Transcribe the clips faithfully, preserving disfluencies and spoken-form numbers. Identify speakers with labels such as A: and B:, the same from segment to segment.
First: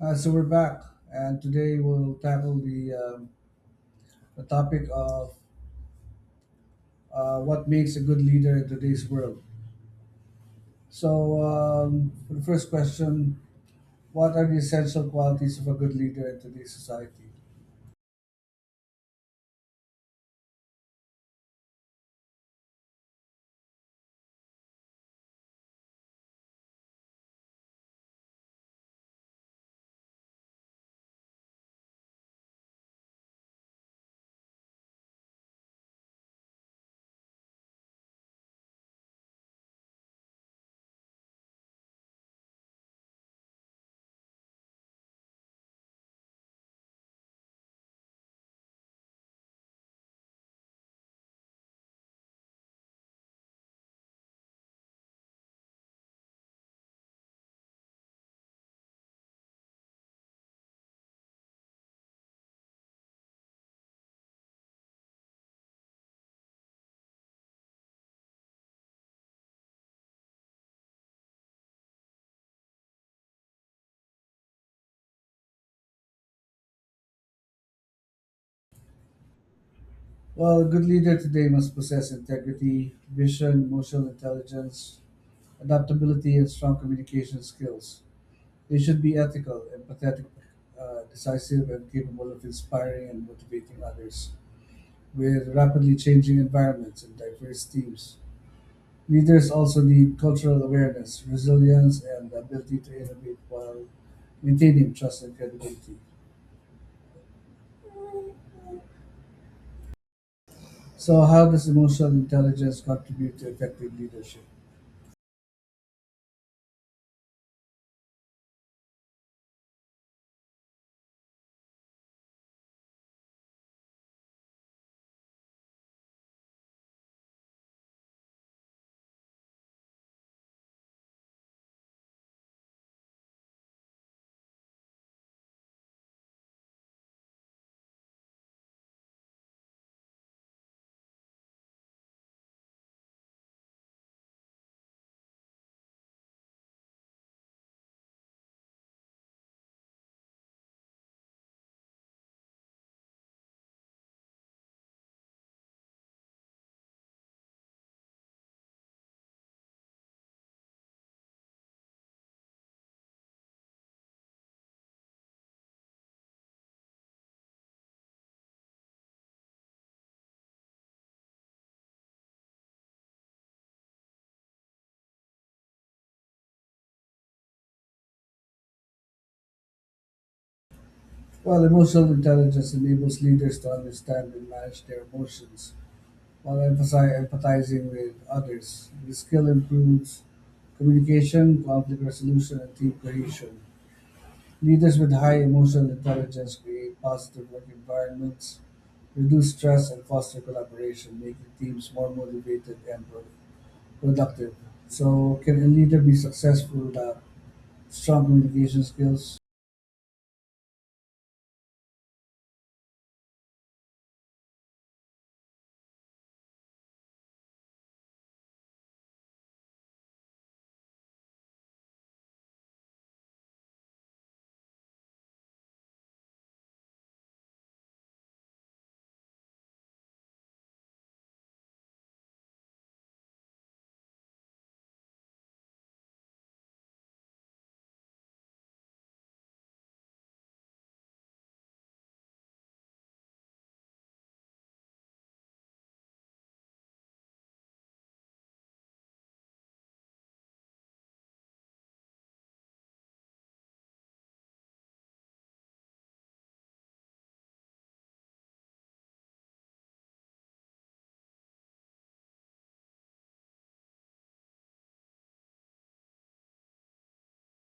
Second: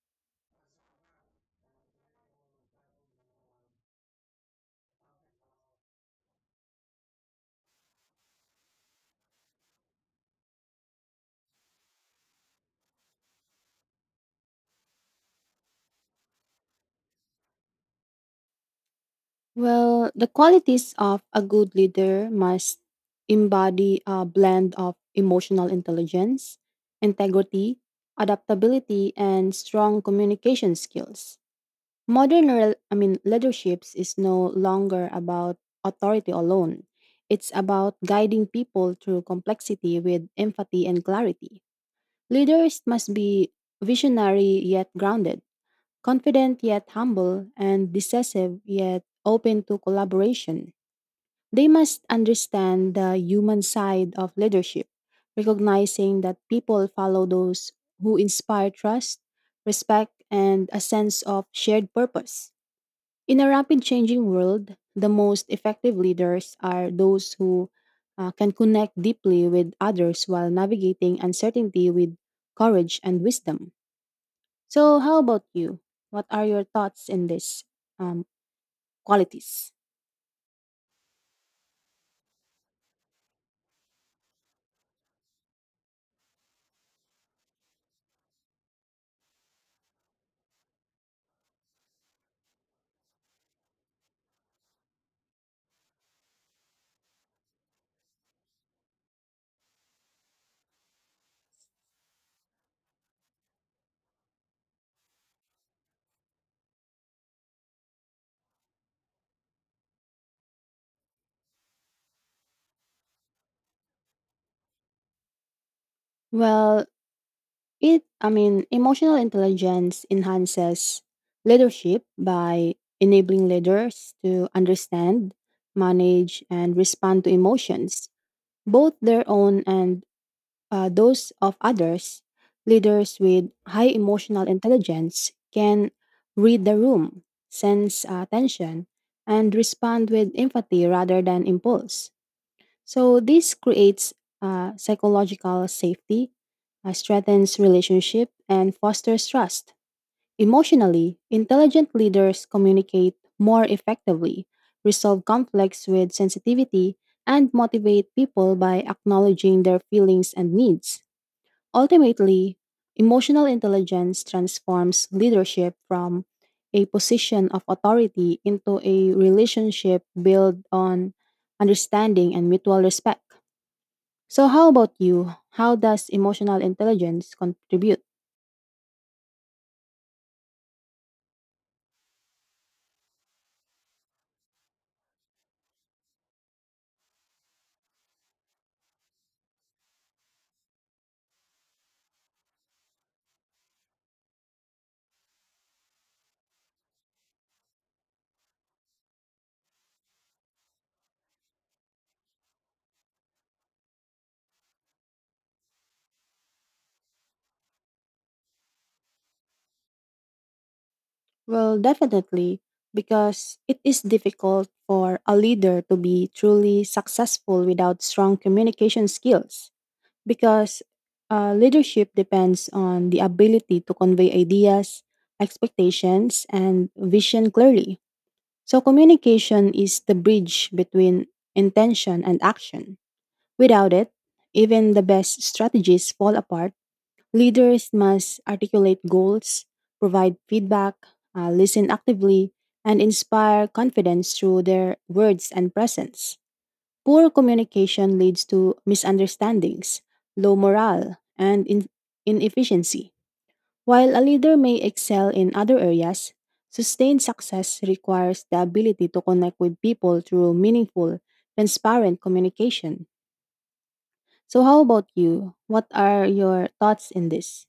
A: Uh, so we're back, and today we'll tackle the, um, the topic of uh, what makes a good leader in today's world. So, um, for the first question, what are the essential qualities of a good leader in today's society?
B: Well, the qualities of a good leader must embody a blend of emotional intelligence, integrity, adaptability, and strong communication skills. Modern rel- I mean leaderships is no longer about authority alone. It's about guiding people through complexity with empathy and clarity. Leaders must be visionary yet grounded, confident yet humble, and decisive yet open to collaboration. They must understand the human side of leadership, recognizing that people follow those who inspire trust, respect, and a sense of shared purpose. In a rapid changing world, the most effective leaders are those who uh, can connect deeply with others while navigating uncertainty with courage and wisdom. So, how about you? What are your thoughts in this um, qualities?
A: Well, a good leader today must possess integrity, vision, emotional intelligence, adaptability, and strong communication skills. They should be ethical, empathetic, uh, decisive, and capable of inspiring and motivating others. With rapidly changing environments and diverse teams. Leaders also need cultural awareness, resilience, and the ability to innovate while maintaining trust and credibility. So, how does emotional intelligence contribute to effective leadership?
B: Well, it I mean, emotional intelligence enhances leadership by enabling leaders to understand, manage, and respond to emotions, both their own and, uh, those of others. Leaders with high emotional intelligence can read the room, sense uh, tension, and respond with empathy rather than impulse. So this creates uh, psychological safety, uh, strengthens relationship, and fosters trust. Emotionally, intelligent leaders communicate more effectively, resolve conflicts with sensitivity, and motivate people by acknowledging their feelings and needs. Ultimately, emotional intelligence transforms leadership from a position of authority into a relationship built on understanding and mutual respect. So, how about you? How does emotional intelligence contribute?
A: Well, emotional intelligence enables leaders to understand and manage their emotions while emphasi- empathizing with others. The skill improves communication, conflict resolution, and team cohesion. Leaders with high emotional intelligence create positive work environments, reduce stress, and foster collaboration, making teams more motivated and pro- productive. So, can a leader be successful without strong communication skills?
B: Well, definitely, because it is difficult for a leader to be truly successful without strong communication skills, because uh, leadership depends on the ability to convey ideas, expectations, and vision clearly. So, communication is the bridge between intention and action. Without it, even the best strategies fall apart. Leaders must articulate goals, provide feedback, uh, listen actively, and inspire confidence through their words and presence. Poor communication leads to misunderstandings, low morale, and in- inefficiency. While a leader may excel in other areas, sustained success requires the ability to connect with people through meaningful, transparent communication. So, how about you? What are your thoughts in this?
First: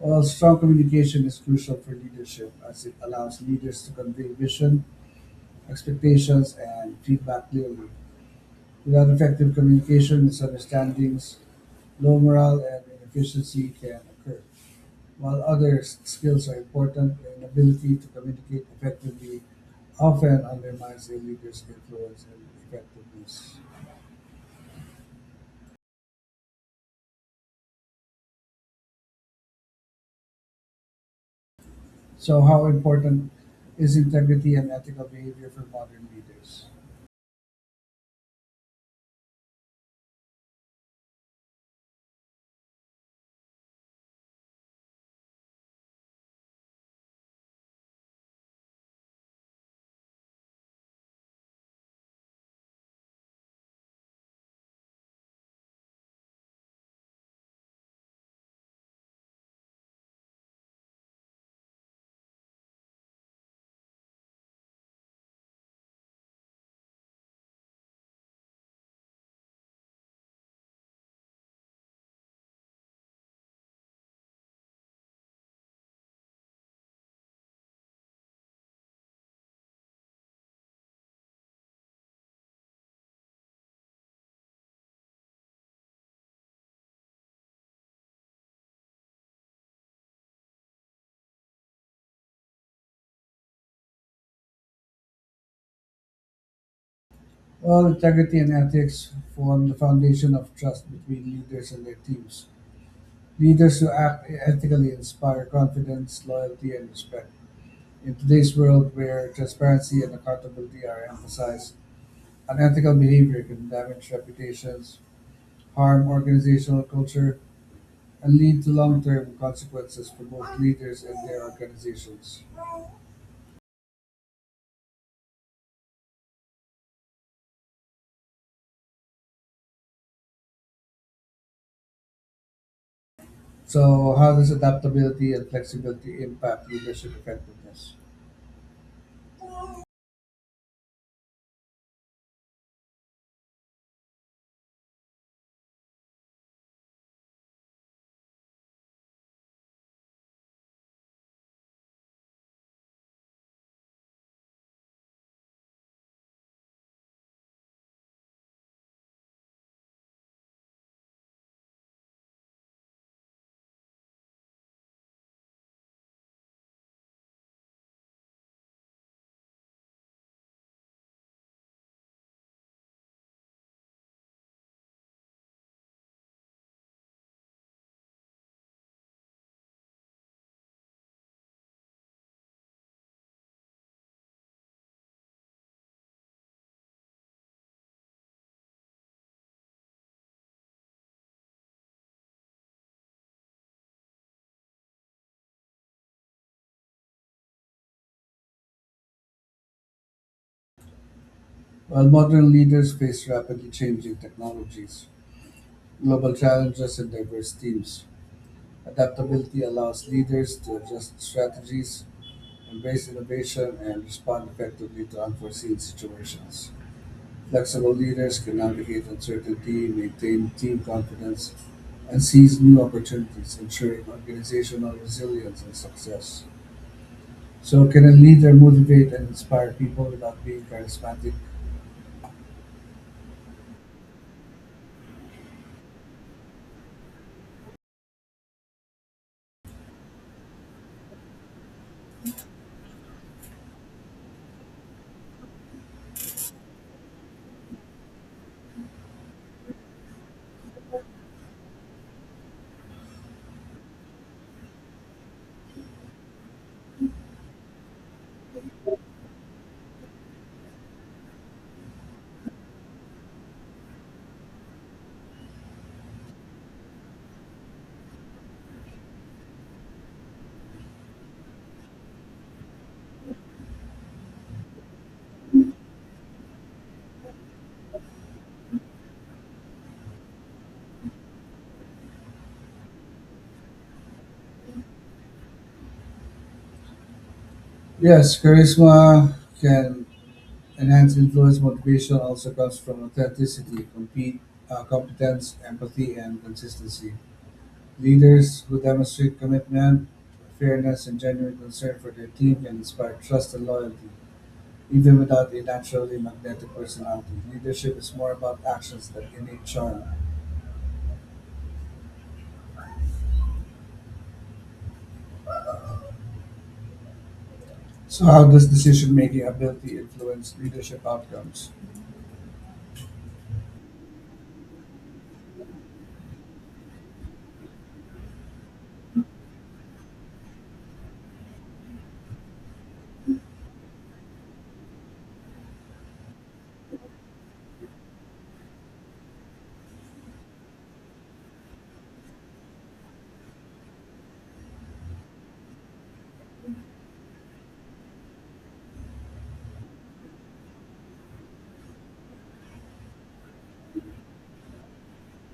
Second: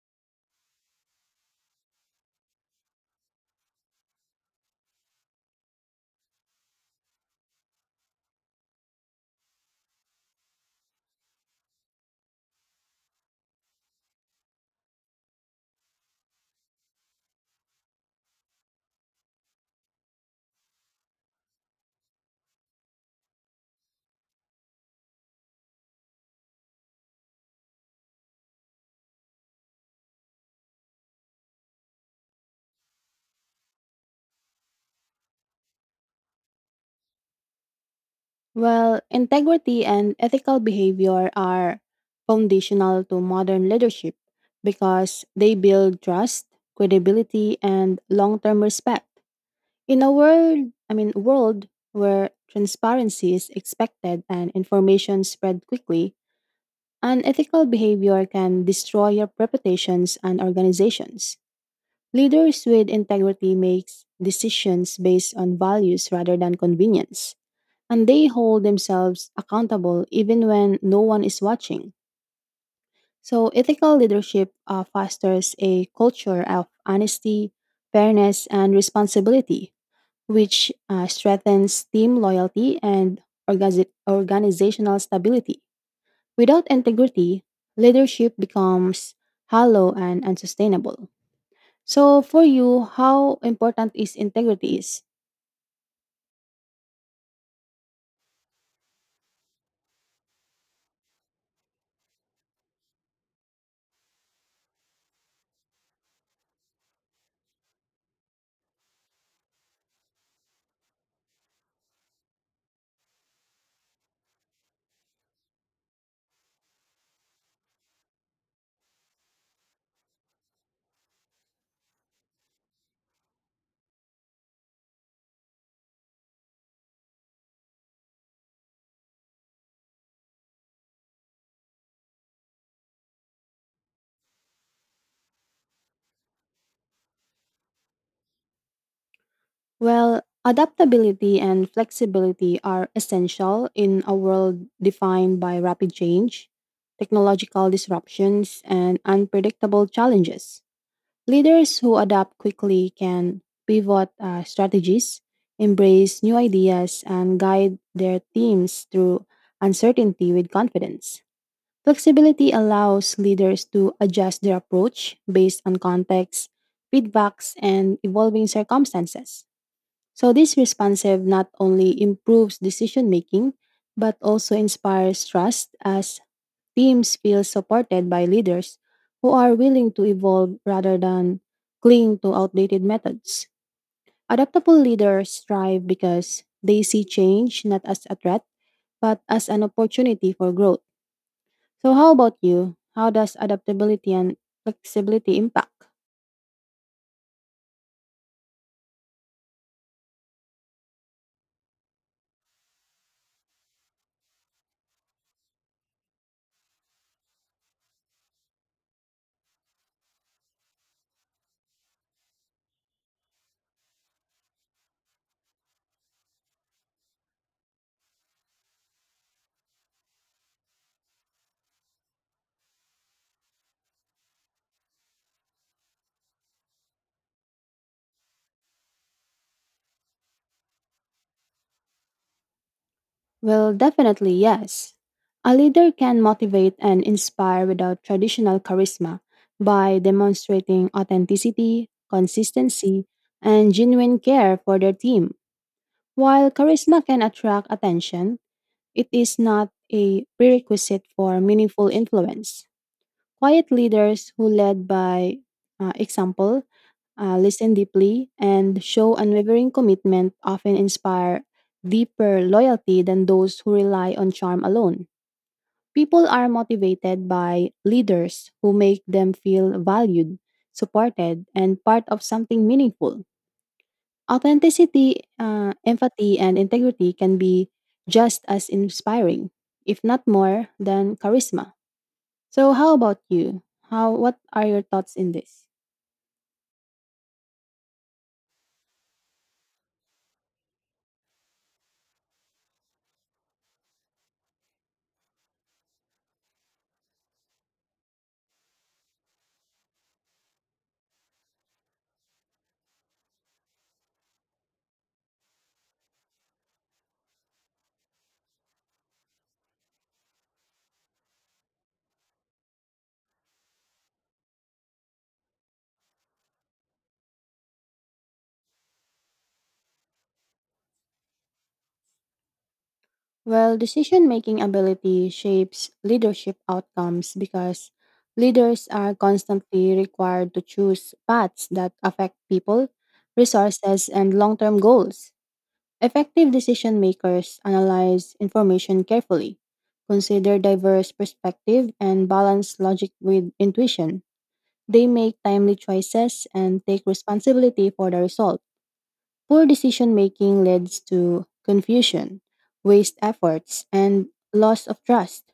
A: Well, strong communication is crucial for leadership as it allows leaders to convey vision, expectations, and feedback clearly. Without effective communication, misunderstandings, low morale, and inefficiency can occur. While other skills are important, an ability to communicate effectively often undermines a leader's influence and effectiveness. So, how important is integrity and ethical behavior for modern leaders?
B: Well, integrity and ethical behavior are foundational to modern leadership because they build trust, credibility, and long-term respect. In a world, I mean, world where transparency is expected and information spread quickly, unethical behavior can destroy your reputations and organizations. Leaders with integrity makes decisions based on values rather than convenience, and they hold themselves accountable even when no one is watching. So, ethical leadership uh, fosters a culture of honesty, fairness, and responsibility, which uh, strengthens team loyalty and organi- organizational stability. Without integrity, leadership becomes hollow and unsustainable. So, for you, how important is integrity is?
A: Well, integrity and ethics form the foundation of trust between leaders and their teams. Leaders who act ethically inspire confidence, loyalty, and respect. In today's world where transparency and accountability are emphasized, unethical behavior can damage reputations, harm organizational culture, and lead to long term consequences for both leaders and their organizations. So, how does adaptability and flexibility impact leadership effectiveness?
B: Well, adaptability and flexibility are essential in a world defined by rapid change, technological disruptions, and unpredictable challenges. Leaders who adapt quickly can pivot uh, strategies, embrace new ideas, and guide their teams through uncertainty with confidence. Flexibility allows leaders to adjust their approach based on context, feedbacks, and evolving circumstances. So this responsive not only improves decision making, but also inspires trust as teams feel supported by leaders who are willing to evolve rather than cling to outdated methods. Adaptable leaders thrive because they see change not as a threat, but as an opportunity for growth. So how about you? How does adaptability and flexibility impact?
A: While modern leaders face rapidly changing technologies, global challenges, and diverse teams, adaptability allows leaders to adjust strategies, embrace innovation, and respond effectively to unforeseen situations. Flexible leaders can navigate uncertainty, maintain team confidence, and seize new opportunities, ensuring organizational resilience and success. So, can a leader motivate and inspire people without being charismatic?
B: Well, definitely yes. A leader can motivate and inspire without traditional charisma by demonstrating authenticity, consistency, and genuine care for their team. While charisma can attract attention, it is not a prerequisite for meaningful influence. Quiet leaders who lead by, uh, example, uh, listen deeply, and show unwavering commitment often inspire deeper loyalty than those who rely on charm alone. People are motivated by leaders who make them feel valued, supported, and part of something meaningful. Authenticity, uh, empathy, and integrity can be just as inspiring, if not more, than charisma. So, how about you? How? What are your thoughts in this?
A: Yes, charisma can enhance influence. Motivation also comes from authenticity, compete, uh, competence, empathy, and consistency. Leaders who demonstrate commitment, fairness, and genuine concern for their team can inspire trust and loyalty. Even without a naturally magnetic personality, leadership is more about actions than innate charm. So, how does decision-making ability influence leadership outcomes?
B: Well, decision making ability shapes leadership outcomes because leaders are constantly required to choose paths that affect people, resources, and long term goals. Effective decision makers analyze information carefully, consider diverse perspectives, and balance logic with intuition. They make timely choices and take responsibility for the result. Poor decision making leads to confusion, waste efforts, and loss of trust.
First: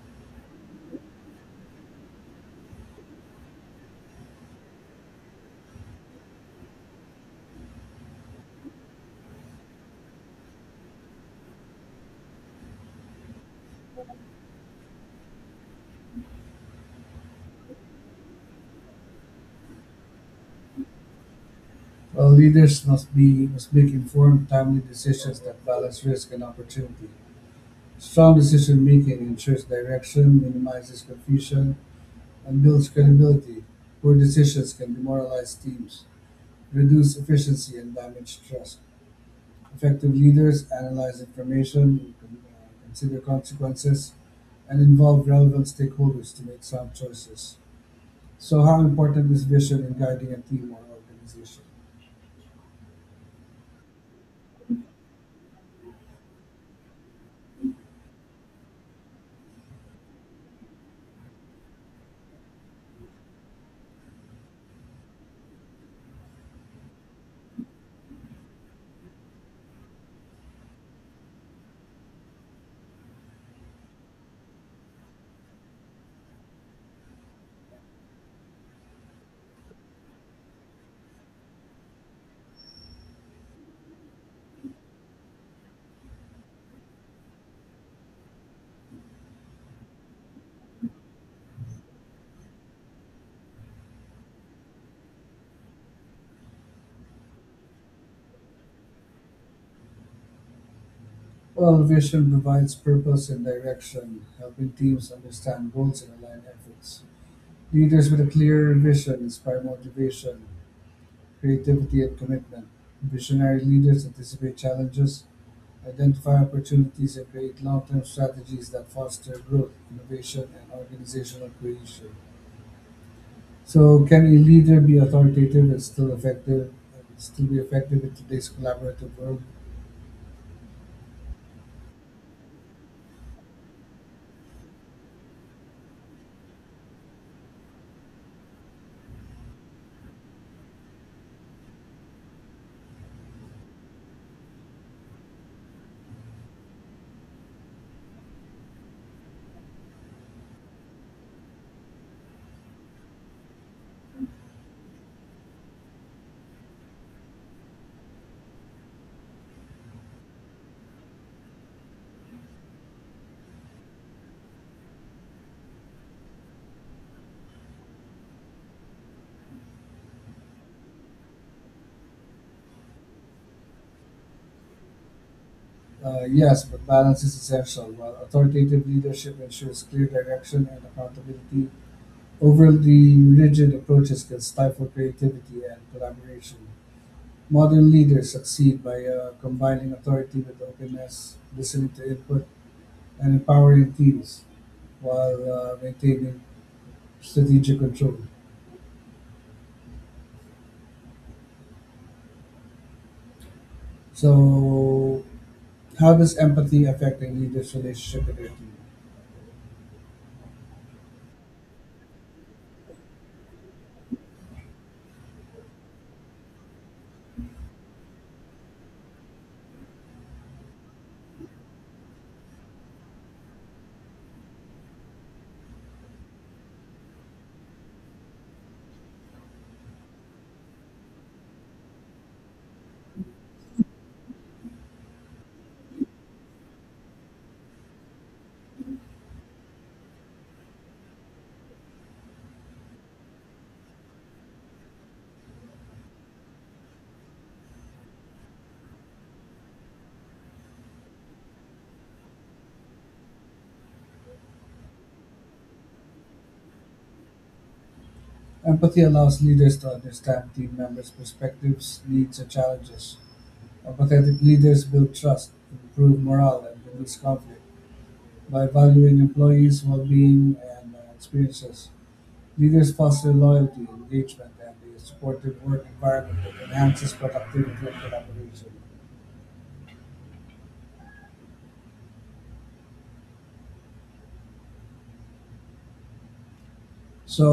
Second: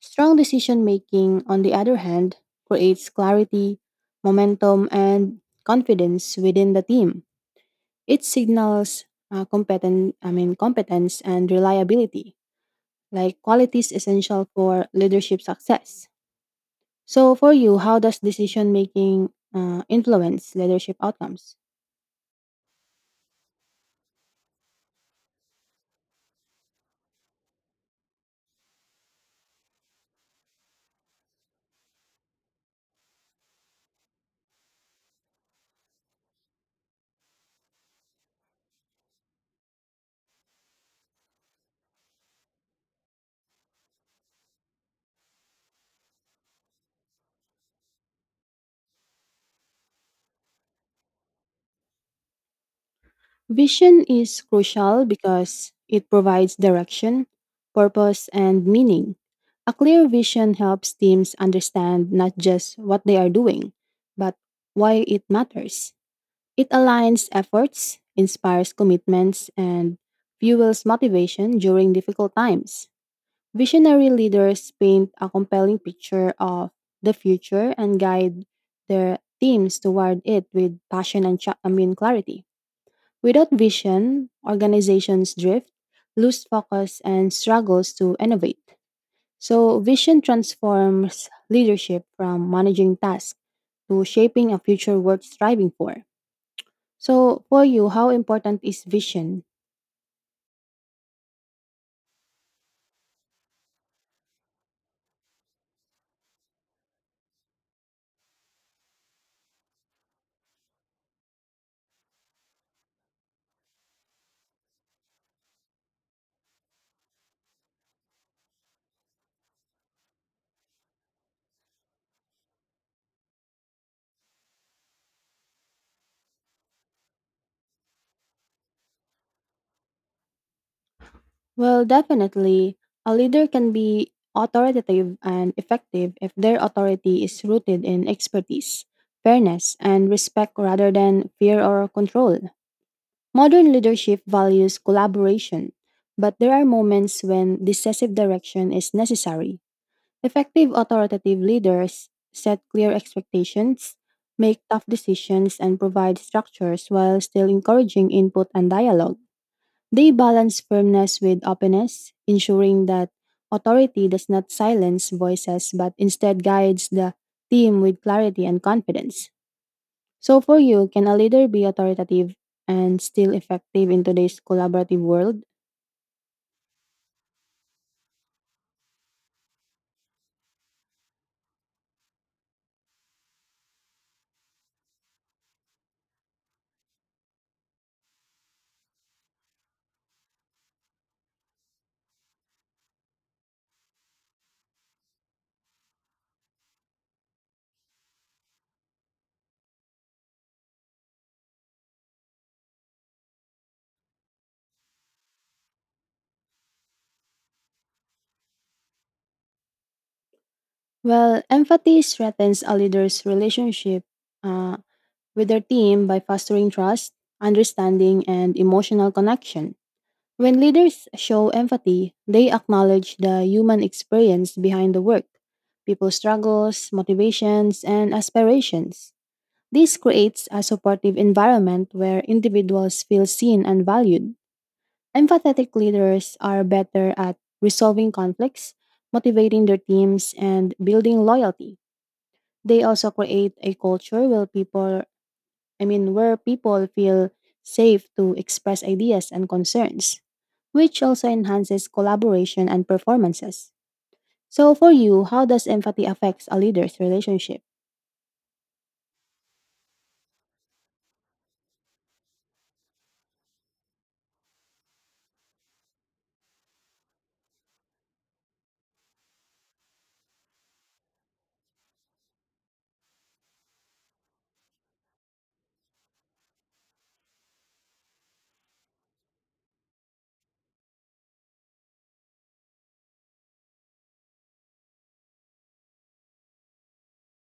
B: Strong decision making, on the other hand, creates clarity, momentum, and confidence within the team. It signals uh, competen- I mean, competence and reliability, like qualities essential for leadership success. So, for you, how does decision making uh, influence leadership outcomes?
A: Well, leaders must be must make informed, timely decisions that balance risk and opportunity. Strong decision-making ensures direction, minimizes confusion, and builds credibility. Poor decisions can demoralize teams, reduce efficiency, and damage trust. Effective leaders analyze information, con- uh, consider consequences, and involve relevant stakeholders to make sound choices. So, how important is vision in guiding a team or organization?
B: Vision is crucial because it provides direction, purpose, and meaning. A clear vision helps teams understand not just what they are doing, but why it matters. It aligns efforts, inspires commitments, and fuels motivation during difficult times. Visionary leaders paint a compelling picture of the future and guide their teams toward it with passion and cha- I mean clarity. Without vision, organizations drift, lose focus, and struggles to innovate. So, vision transforms leadership from managing tasks to shaping a future worth striving for. So, for you, how important is vision?
A: Well, vision provides purpose and direction, helping teams understand goals and align efforts. Leaders with a clear vision inspire motivation, creativity, and commitment. Visionary leaders anticipate challenges, identify opportunities, and create long-term strategies that foster growth, innovation, and organizational cohesion. So, can a leader be authoritative and still effective? And still be effective in today's collaborative world?
B: Well, definitely, a leader can be authoritative and effective if their authority is rooted in expertise, fairness, and respect rather than fear or control. Modern leadership values collaboration, but there are moments when decisive direction is necessary. Effective authoritative leaders set clear expectations, make tough decisions, and provide structures while still encouraging input and dialogue. They balance firmness with openness, ensuring that authority does not silence voices but instead guides the team with clarity and confidence. So, for you, can a leader be authoritative and still effective in today's collaborative world?
A: Uh, yes, but balance is essential. While authoritative leadership ensures clear direction and accountability, overly rigid approaches can stifle creativity and collaboration. Modern leaders succeed by uh, combining authority with openness, listening to input, and empowering teams. While uh, maintaining strategic control. So, how does empathy affect a leader's relationship with their team?
B: Well, empathy strengthens a leader's relationship uh, with their team by fostering trust, understanding, and emotional connection. When leaders show empathy, they acknowledge the human experience behind the work, people's struggles, motivations, and aspirations. This creates a supportive environment where individuals feel seen and valued. Empathetic leaders are better at resolving conflicts, motivating their teams, and building loyalty. They also create a culture where people, I mean, where people feel safe to express ideas and concerns, which also enhances collaboration and performances. So, for you, how does empathy affect a leader's relationship?
A: Empathy allows leaders to understand team members' perspectives, needs, and challenges. Empathetic leaders build trust, improve morale, and reduce conflict. By valuing employees' well being and uh, experiences, leaders foster loyalty, engagement, and a supportive work environment that enhances productivity and collaboration. So,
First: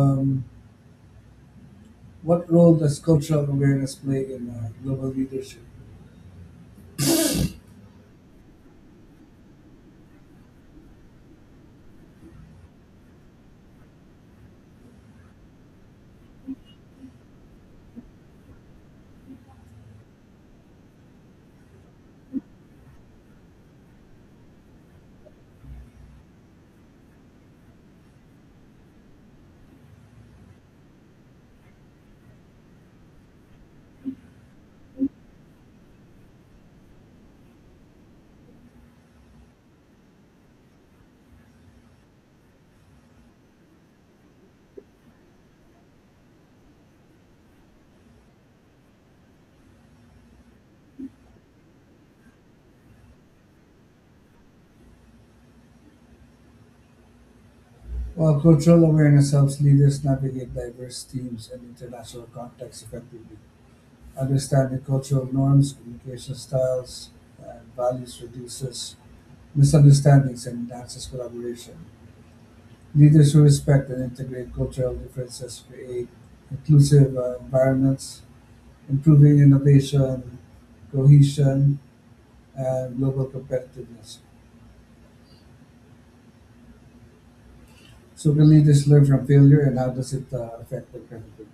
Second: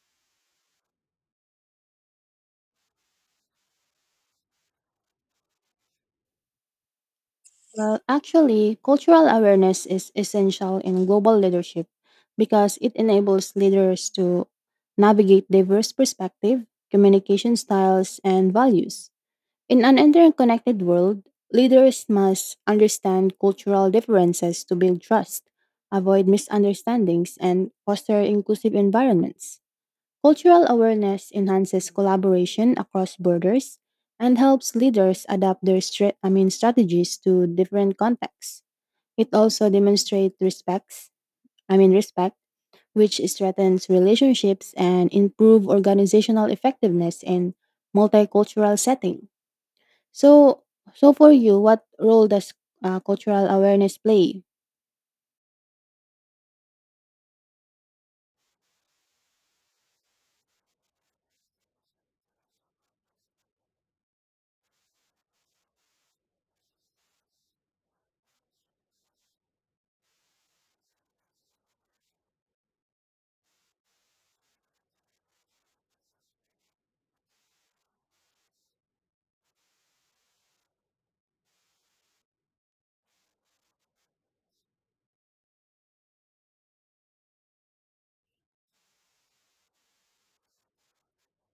A: um, what role does cultural awareness play in uh, global leadership?
B: Well, actually, cultural awareness is essential in global leadership because it enables leaders to navigate diverse perspectives, communication styles, and values. In an interconnected world, leaders must understand cultural differences to build trust, avoid misunderstandings, and foster inclusive environments. Cultural awareness enhances collaboration across borders and helps leaders adapt their stra- I mean strategies to different contexts. It also demonstrates respects, I mean respect, which strengthens relationships and improve organizational effectiveness in multicultural setting. So, so for you, what role does uh, cultural awareness play?
A: Well, cultural awareness helps leaders navigate diverse teams and international contexts effectively. Understanding cultural norms, communication styles, and values reduces misunderstandings and enhances collaboration. Leaders who respect and integrate cultural differences create inclusive uh, environments, improving innovation, cohesion, and global competitiveness. So, can leaders learn from failure, and how does it uh, affect their credibility?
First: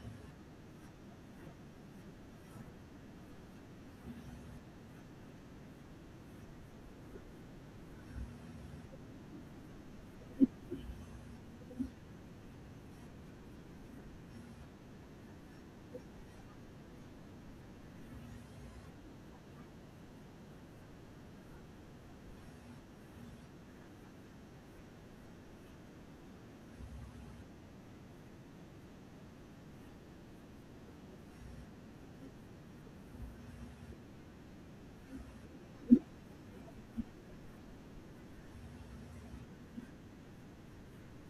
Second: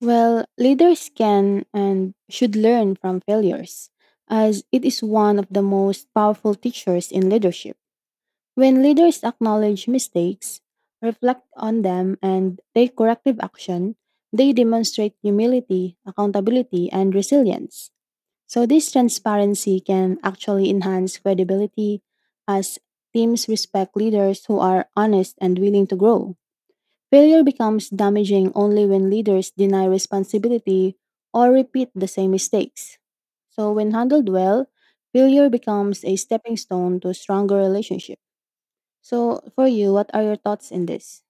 B: Well, leaders can and should learn from failures, as it is one of the most powerful teachers in leadership. When leaders acknowledge mistakes, reflect on them, and take corrective action, they demonstrate humility, accountability, and resilience. So, this transparency can actually enhance credibility as teams respect leaders who are honest and willing to grow. Failure becomes damaging only when leaders deny responsibility or repeat the same mistakes. So, when handled well, failure becomes a stepping stone to stronger relationship. So, for you, what are your thoughts in this?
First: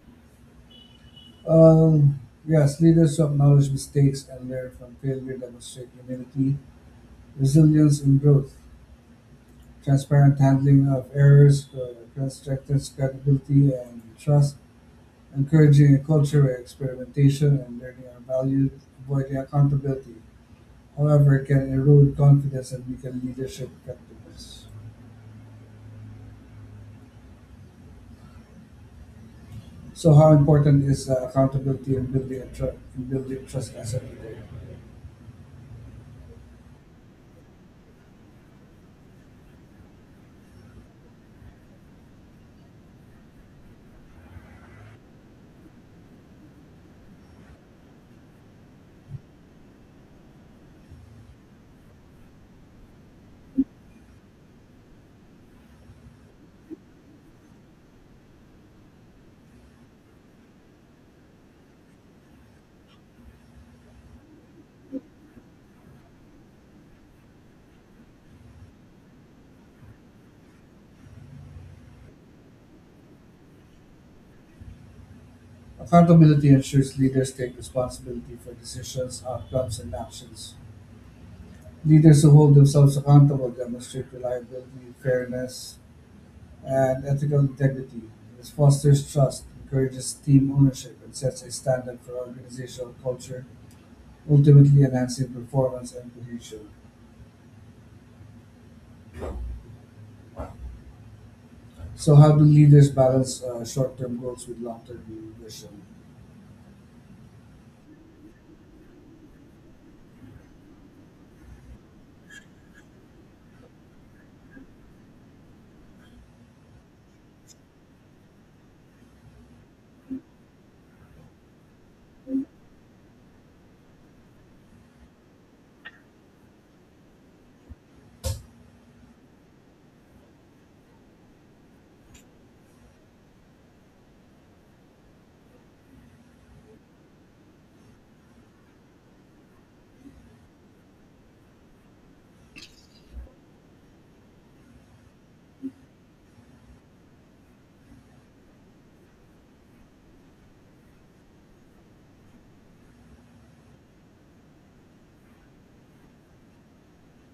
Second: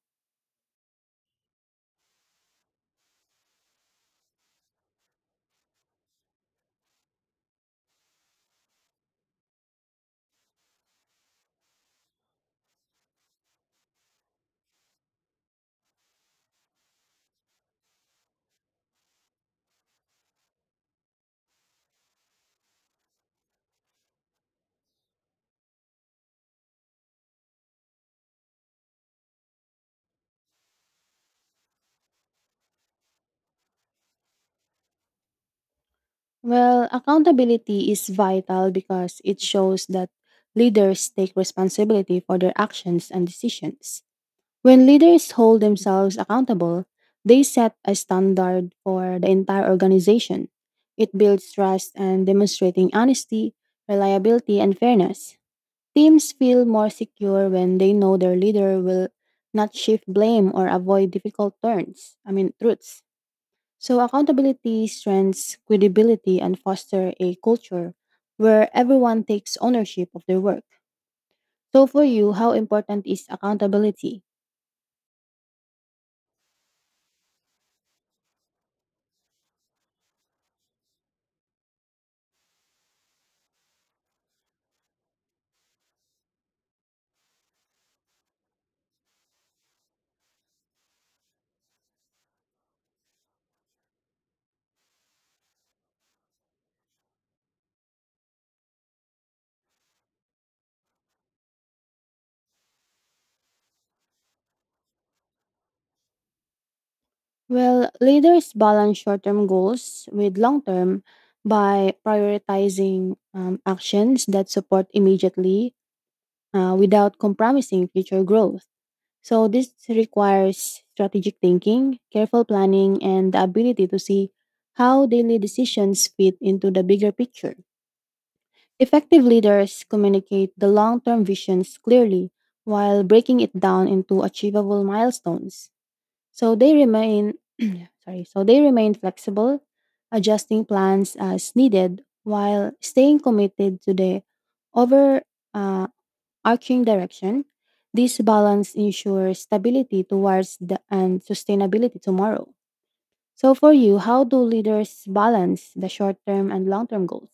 A: Um, yes, leaders who acknowledge mistakes and learn from failure demonstrate humility, resilience, and growth. Transparent handling of errors uh, strengthens credibility and trust. Encouraging a culture where experimentation and learning are valued, avoiding accountability, however, can erode confidence and weaken leadership effectiveness. So, how important is uh, accountability in building a tru- in building trust as a leader?
B: Well, accountability is vital because it shows that leaders take responsibility for their actions and decisions. When leaders hold themselves accountable, they set a standard for the entire organization. It builds trust and demonstrating honesty, reliability, and fairness. Teams feel more secure when they know their leader will not shift blame or avoid difficult turns, I mean, truths. So, accountability strengthens credibility and foster a culture where everyone takes ownership of their work. So, for you, how important is accountability?
A: Accountability ensures leaders take responsibility for decisions, outcomes, and actions. Leaders who hold themselves accountable demonstrate reliability, fairness, and ethical integrity. This fosters trust, encourages team ownership, and sets a standard for organizational culture, ultimately enhancing performance and cohesion. So, how do leaders balance uh, short-term goals with long-term vision?
B: Well, leaders balance short term goals with long term by prioritizing um, actions that support immediately uh, without compromising future growth. So, this requires strategic thinking, careful planning, and the ability to see how daily decisions fit into the bigger picture. Effective leaders communicate the long term visions clearly while breaking it down into achievable milestones. So they remain sorry, so they remain flexible, adjusting plans as needed while staying committed to the over uh, arching direction. This balance ensures stability towards the and sustainability tomorrow. So for you, how do leaders balance the short-term and long-term goals?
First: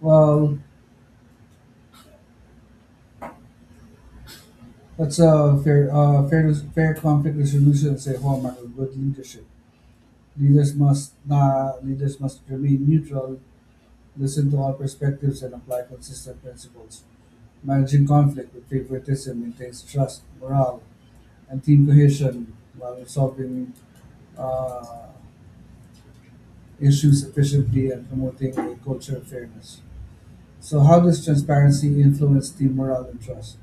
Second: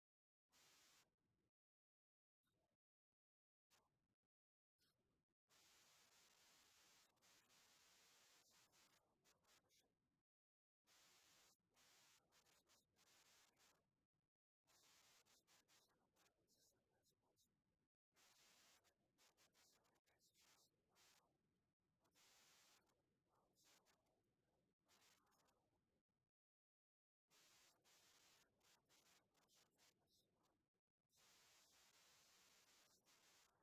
A: Well, that's a fair, uh, fair, fair conflict resolution is a hallmark of good leadership. Leaders must na leaders must remain neutral, listen to all perspectives, and apply consistent principles. Managing conflict with favoritism maintains trust, morale, and team cohesion while resolving uh, issues efficiently and promoting a culture of fairness. So, how does transparency influence team morale and trust?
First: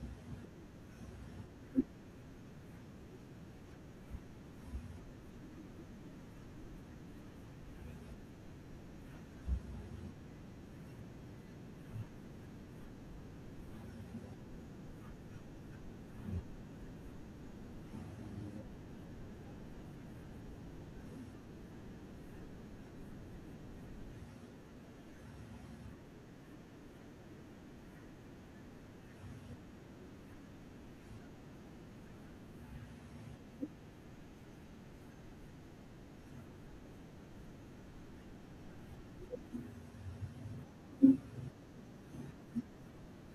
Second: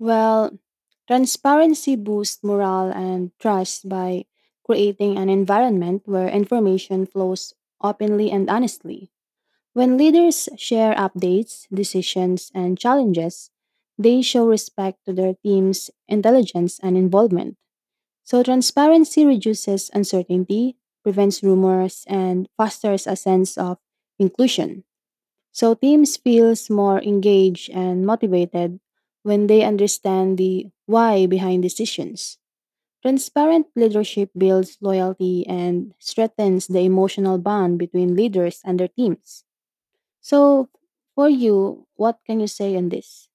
B: Well, transparency boosts morale and trust by creating an environment where information flows openly and honestly. When leaders share updates, decisions, and challenges, they show respect to their team's intelligence and involvement. So, transparency reduces uncertainty, prevents rumors, and fosters a sense of inclusion. So, teams feels more engaged and motivated when they understand the why behind decisions. Transparent leadership builds loyalty and strengthens the emotional bond between leaders and their teams. So, for you, what can you say on this?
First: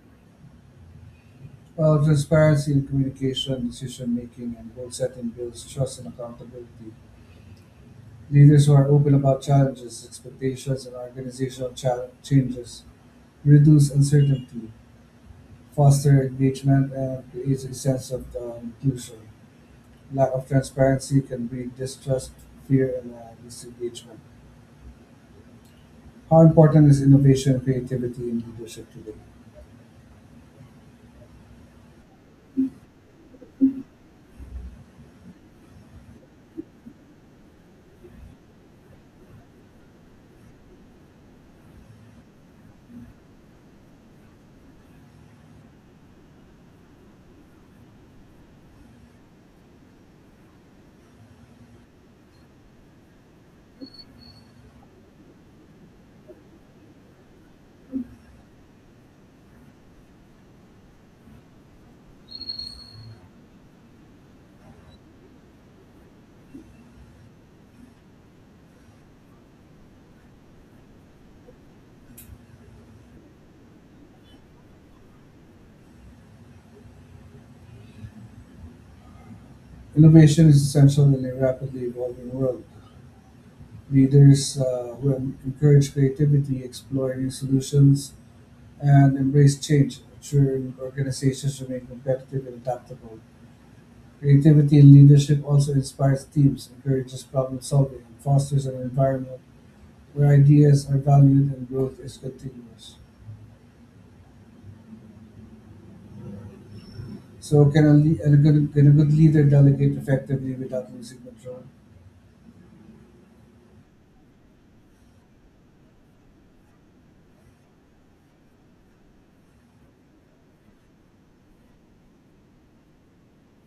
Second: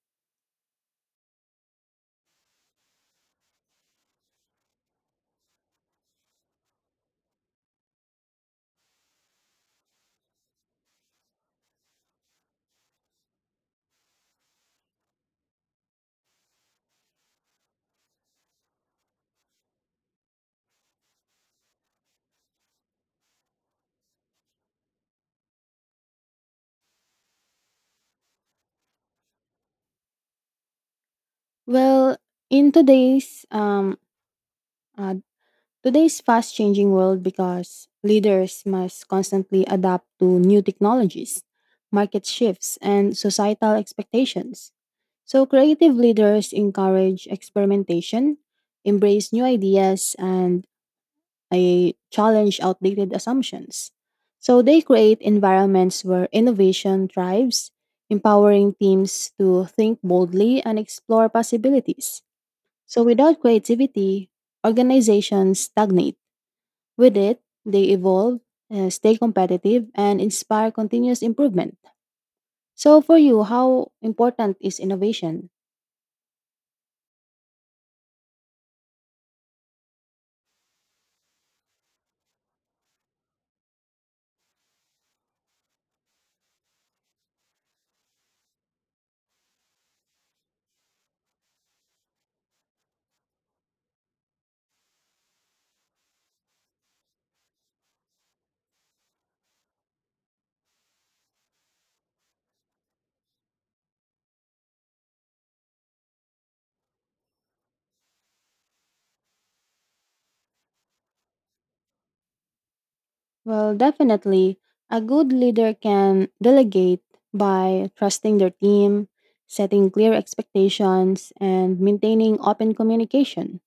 A: Well, transparency in communication, decision making, and goal setting builds trust and accountability. Leaders who are open about challenges, expectations, and organizational cha- changes reduce uncertainty, foster engagement, and create a sense of uh, inclusion. Lack of transparency can breed distrust, fear, and uh, disengagement. How important is innovation and creativity in leadership today?
B: Well, in today's um uh, today's fast-changing world, because leaders must constantly adapt to new technologies, market shifts, and societal expectations. So, creative leaders encourage experimentation, embrace new ideas, and I challenge outdated assumptions. So they create environments where innovation thrives, empowering teams to think boldly and explore possibilities. So without creativity, organizations stagnate. With it, they evolve, uh, stay competitive, and inspire continuous improvement. So for you, how important is innovation?
A: Innovation is essential in a rapidly evolving world. Leaders uh, who en- encourage creativity, explore new solutions, and embrace change, ensuring organizations remain competitive and adaptable. Creativity in leadership also inspires teams, encourages problem-solving, and fosters an environment where ideas are valued and growth is continuous. So, can a, le- a, good, can a good leader delegate effectively without losing control?
B: Well, definitely. A good leader can delegate by trusting their team, setting clear expectations, and maintaining open communication.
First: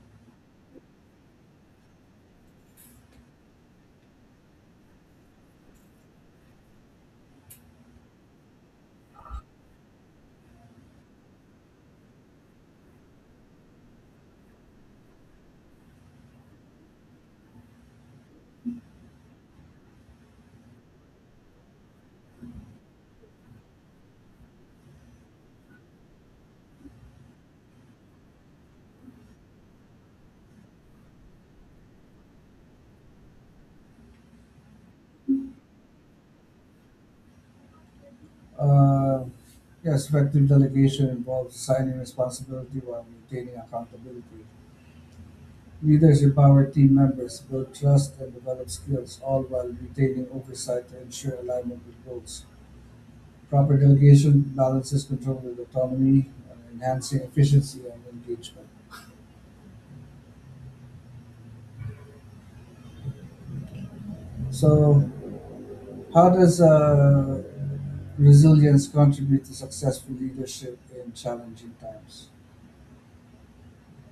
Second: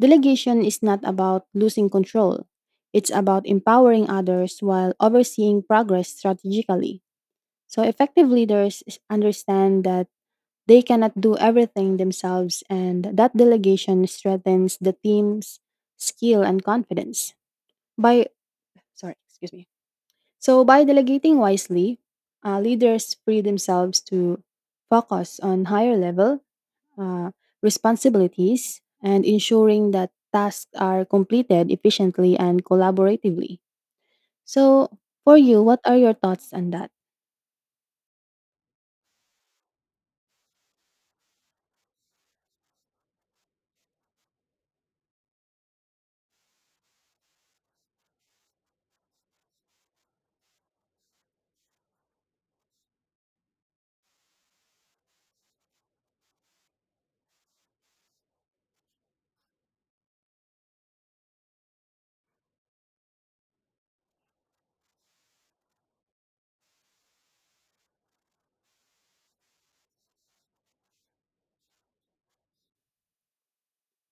B: Delegation is not about losing control, it's about empowering others while overseeing progress strategically. So, effective leaders s- understand that they cannot do everything themselves, and that delegation strengthens the team's skill and confidence. By, Sorry, excuse me. So, by delegating wisely, uh, leaders free themselves to focus on higher level uh, responsibilities and ensuring that tasks are completed efficiently and collaboratively. So, for you, what are your thoughts on that?
A: Uh, yes, effective delegation involves assigning responsibility while maintaining accountability. Leaders empower team members, build trust, and develop skills, all while retaining oversight to ensure alignment with goals. Proper delegation balances control with autonomy, uh, enhancing efficiency and engagement. So, how does uh, resilience contribute to successful leadership in challenging times?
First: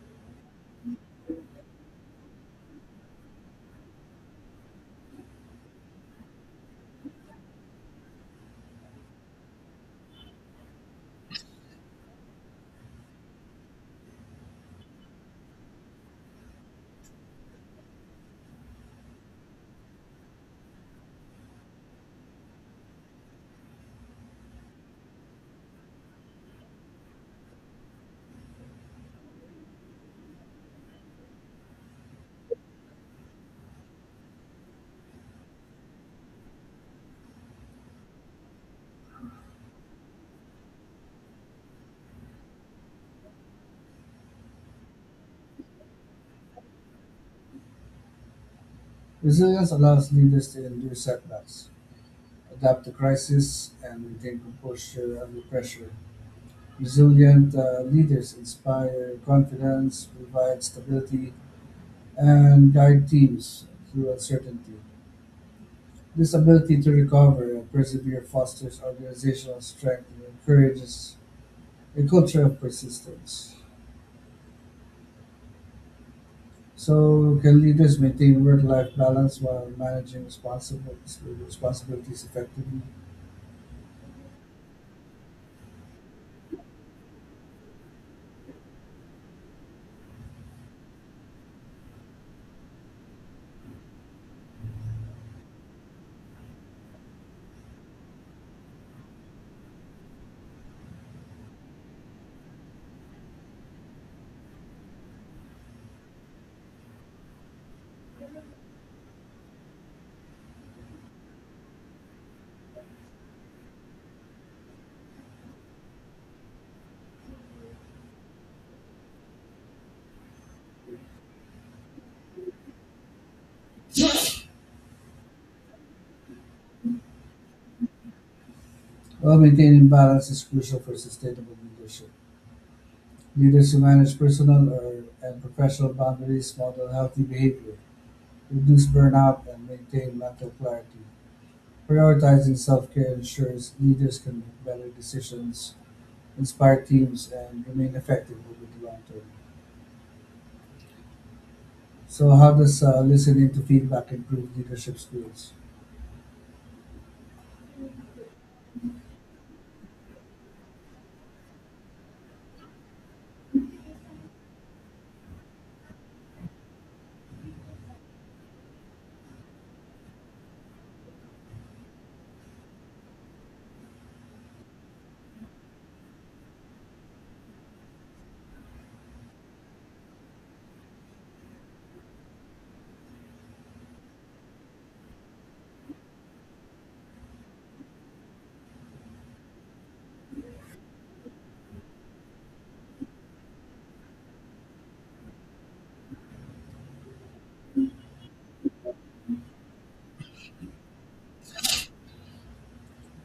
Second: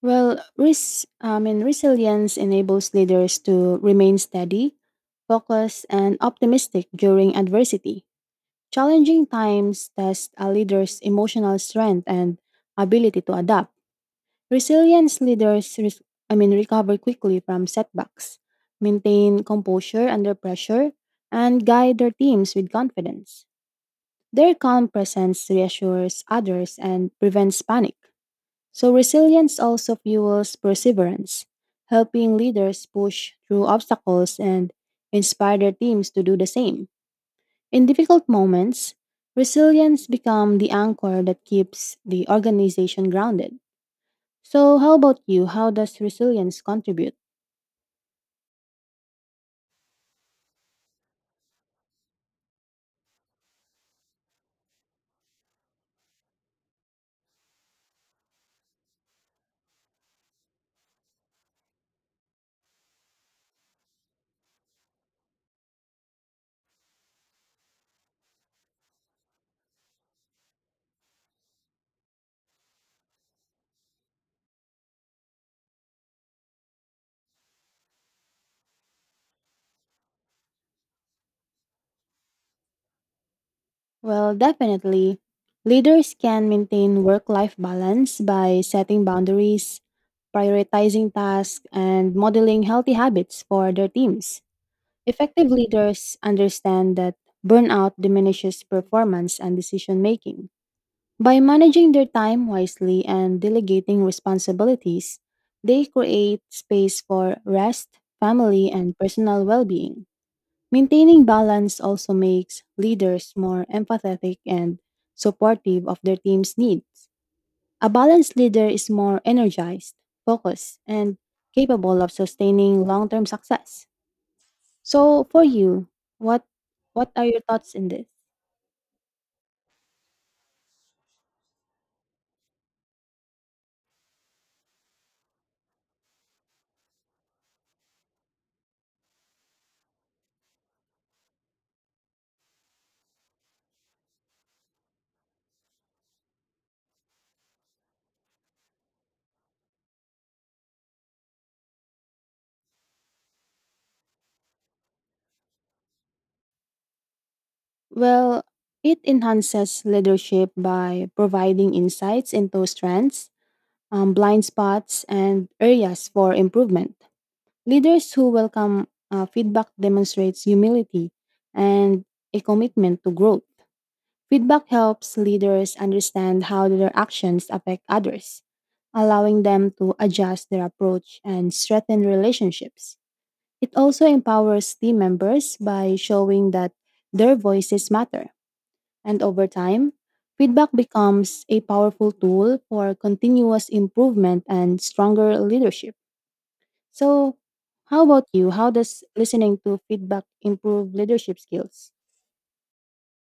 B: Well, res- I mean, resilience enables leaders to remain steady, focused, and optimistic during adversity. Challenging times test a leader's emotional strength and ability to adapt. Resilience leaders, res- I mean, recover quickly from setbacks, maintain composure under pressure, and guide their teams with confidence. Their calm presence reassures others and prevents panic. So, resilience also fuels perseverance, helping leaders push through obstacles and inspire their teams to do the same. In difficult moments, resilience becomes the anchor that keeps the organization grounded. So, how about you? How does resilience contribute?
A: Resilience allows leaders to endure setbacks, adapt to crisis, and maintain composure under pressure. Resilient uh, leaders inspire confidence, provide stability, and guide teams through uncertainty. This ability to recover and persevere fosters organizational strength and encourages a culture of persistence. So, can leaders maintain work-life balance while managing responsibilities responsibilities effectively?
B: Well, definitely. Leaders can maintain work life balance by setting boundaries, prioritizing tasks, and modeling healthy habits for their teams. Effective leaders understand that burnout diminishes performance and decision making. By managing their time wisely and delegating responsibilities, they create space for rest, family, and personal well being. Maintaining balance also makes leaders more empathetic and supportive of their team's needs. A balanced leader is more energized, focused, and capable of sustaining long-term success. So, for you, what what are your thoughts in this?
A: Well, maintaining balance is crucial for sustainable leadership. Leaders who manage personal or, and professional boundaries model healthy behavior, reduce burnout, and maintain mental clarity. Prioritizing self-care ensures leaders can make better decisions, inspire teams, and remain effective over the long term. So, how does uh, listening to feedback improve leadership skills?
B: Well, it enhances leadership by providing insights into strengths, um, blind spots, and areas for improvement. Leaders who welcome uh, feedback demonstrates humility and a commitment to growth. Feedback helps leaders understand how their actions affect others, allowing them to adjust their approach and strengthen relationships. It also empowers team members by showing that their voices matter. And over time, feedback becomes a powerful tool for continuous improvement and stronger leadership. So, how about you? How does listening to feedback improve leadership skills?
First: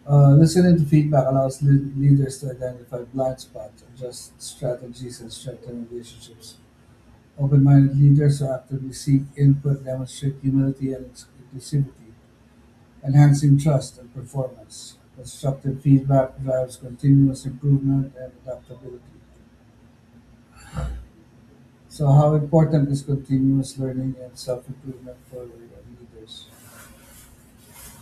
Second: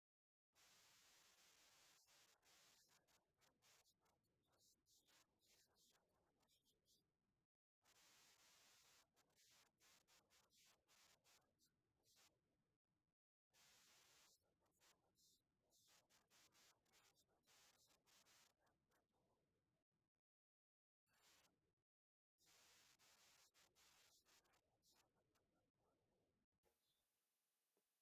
A: Uh, listening to feedback allows le- leaders to identify blind spots, adjust strategies, and strengthen relationships. Open minded leaders who actively seek input demonstrate humility and ex- inclusivity, enhancing trust and performance. Constructive feedback drives continuous improvement and adaptability. So how important is continuous learning and self-improvement for leaders?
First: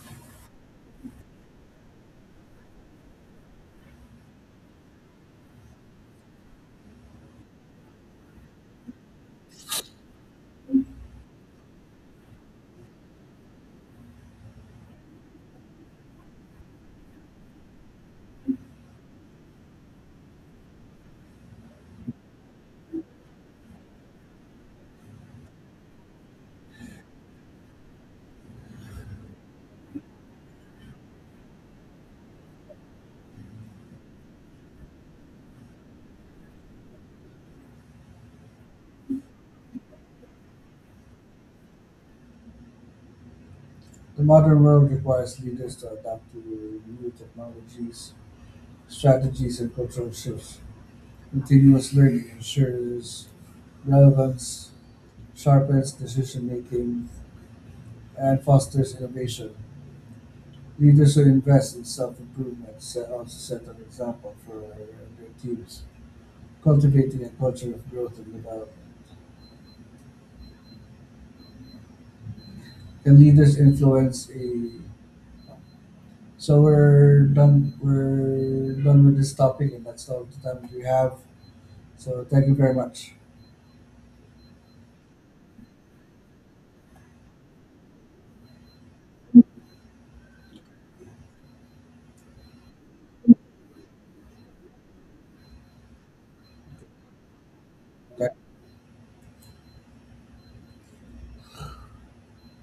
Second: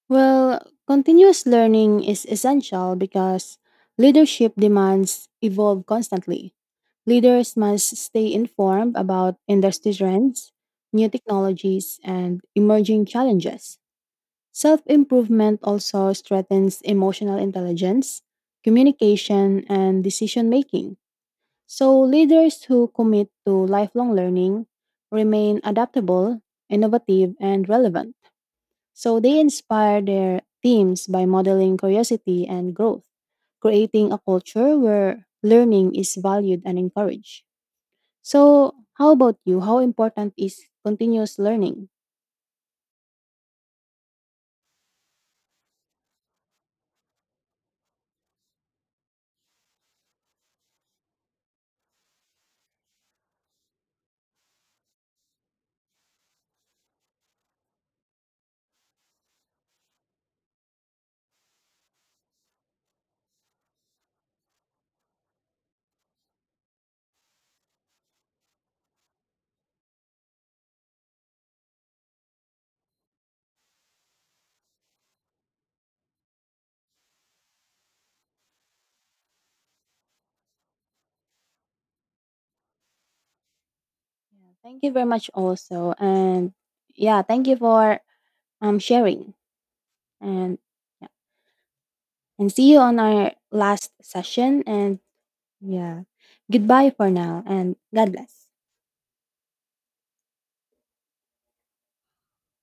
B: Well, continuous learning is essential because leadership demands evolve constantly. Leaders must stay informed about industry trends, new technologies, and emerging challenges. Self improvement also strengthens emotional intelligence, communication, and decision making. So, leaders who commit to lifelong learning remain adaptable, innovative, and relevant. So, they inspire their teams by modeling curiosity and growth, creating a culture where learning is valued and encouraged. So, how about you? How important is continuous learning?
A: The modern world requires leaders to adapt to new technologies, strategies, and cultural shifts. Continuous learning ensures relevance, sharpens decision making, and fosters innovation. Leaders who invest in self-improvement set- also set an example for their teams, cultivating a culture of growth and development. Can leaders influence a So we're done. We're done with this topic, and that's all the time we have. So thank you very much.
B: Yeah, thank you very much, also. And yeah, thank you for um, sharing. And, yeah, and see you on our last session. And yeah. Goodbye for now and God bless.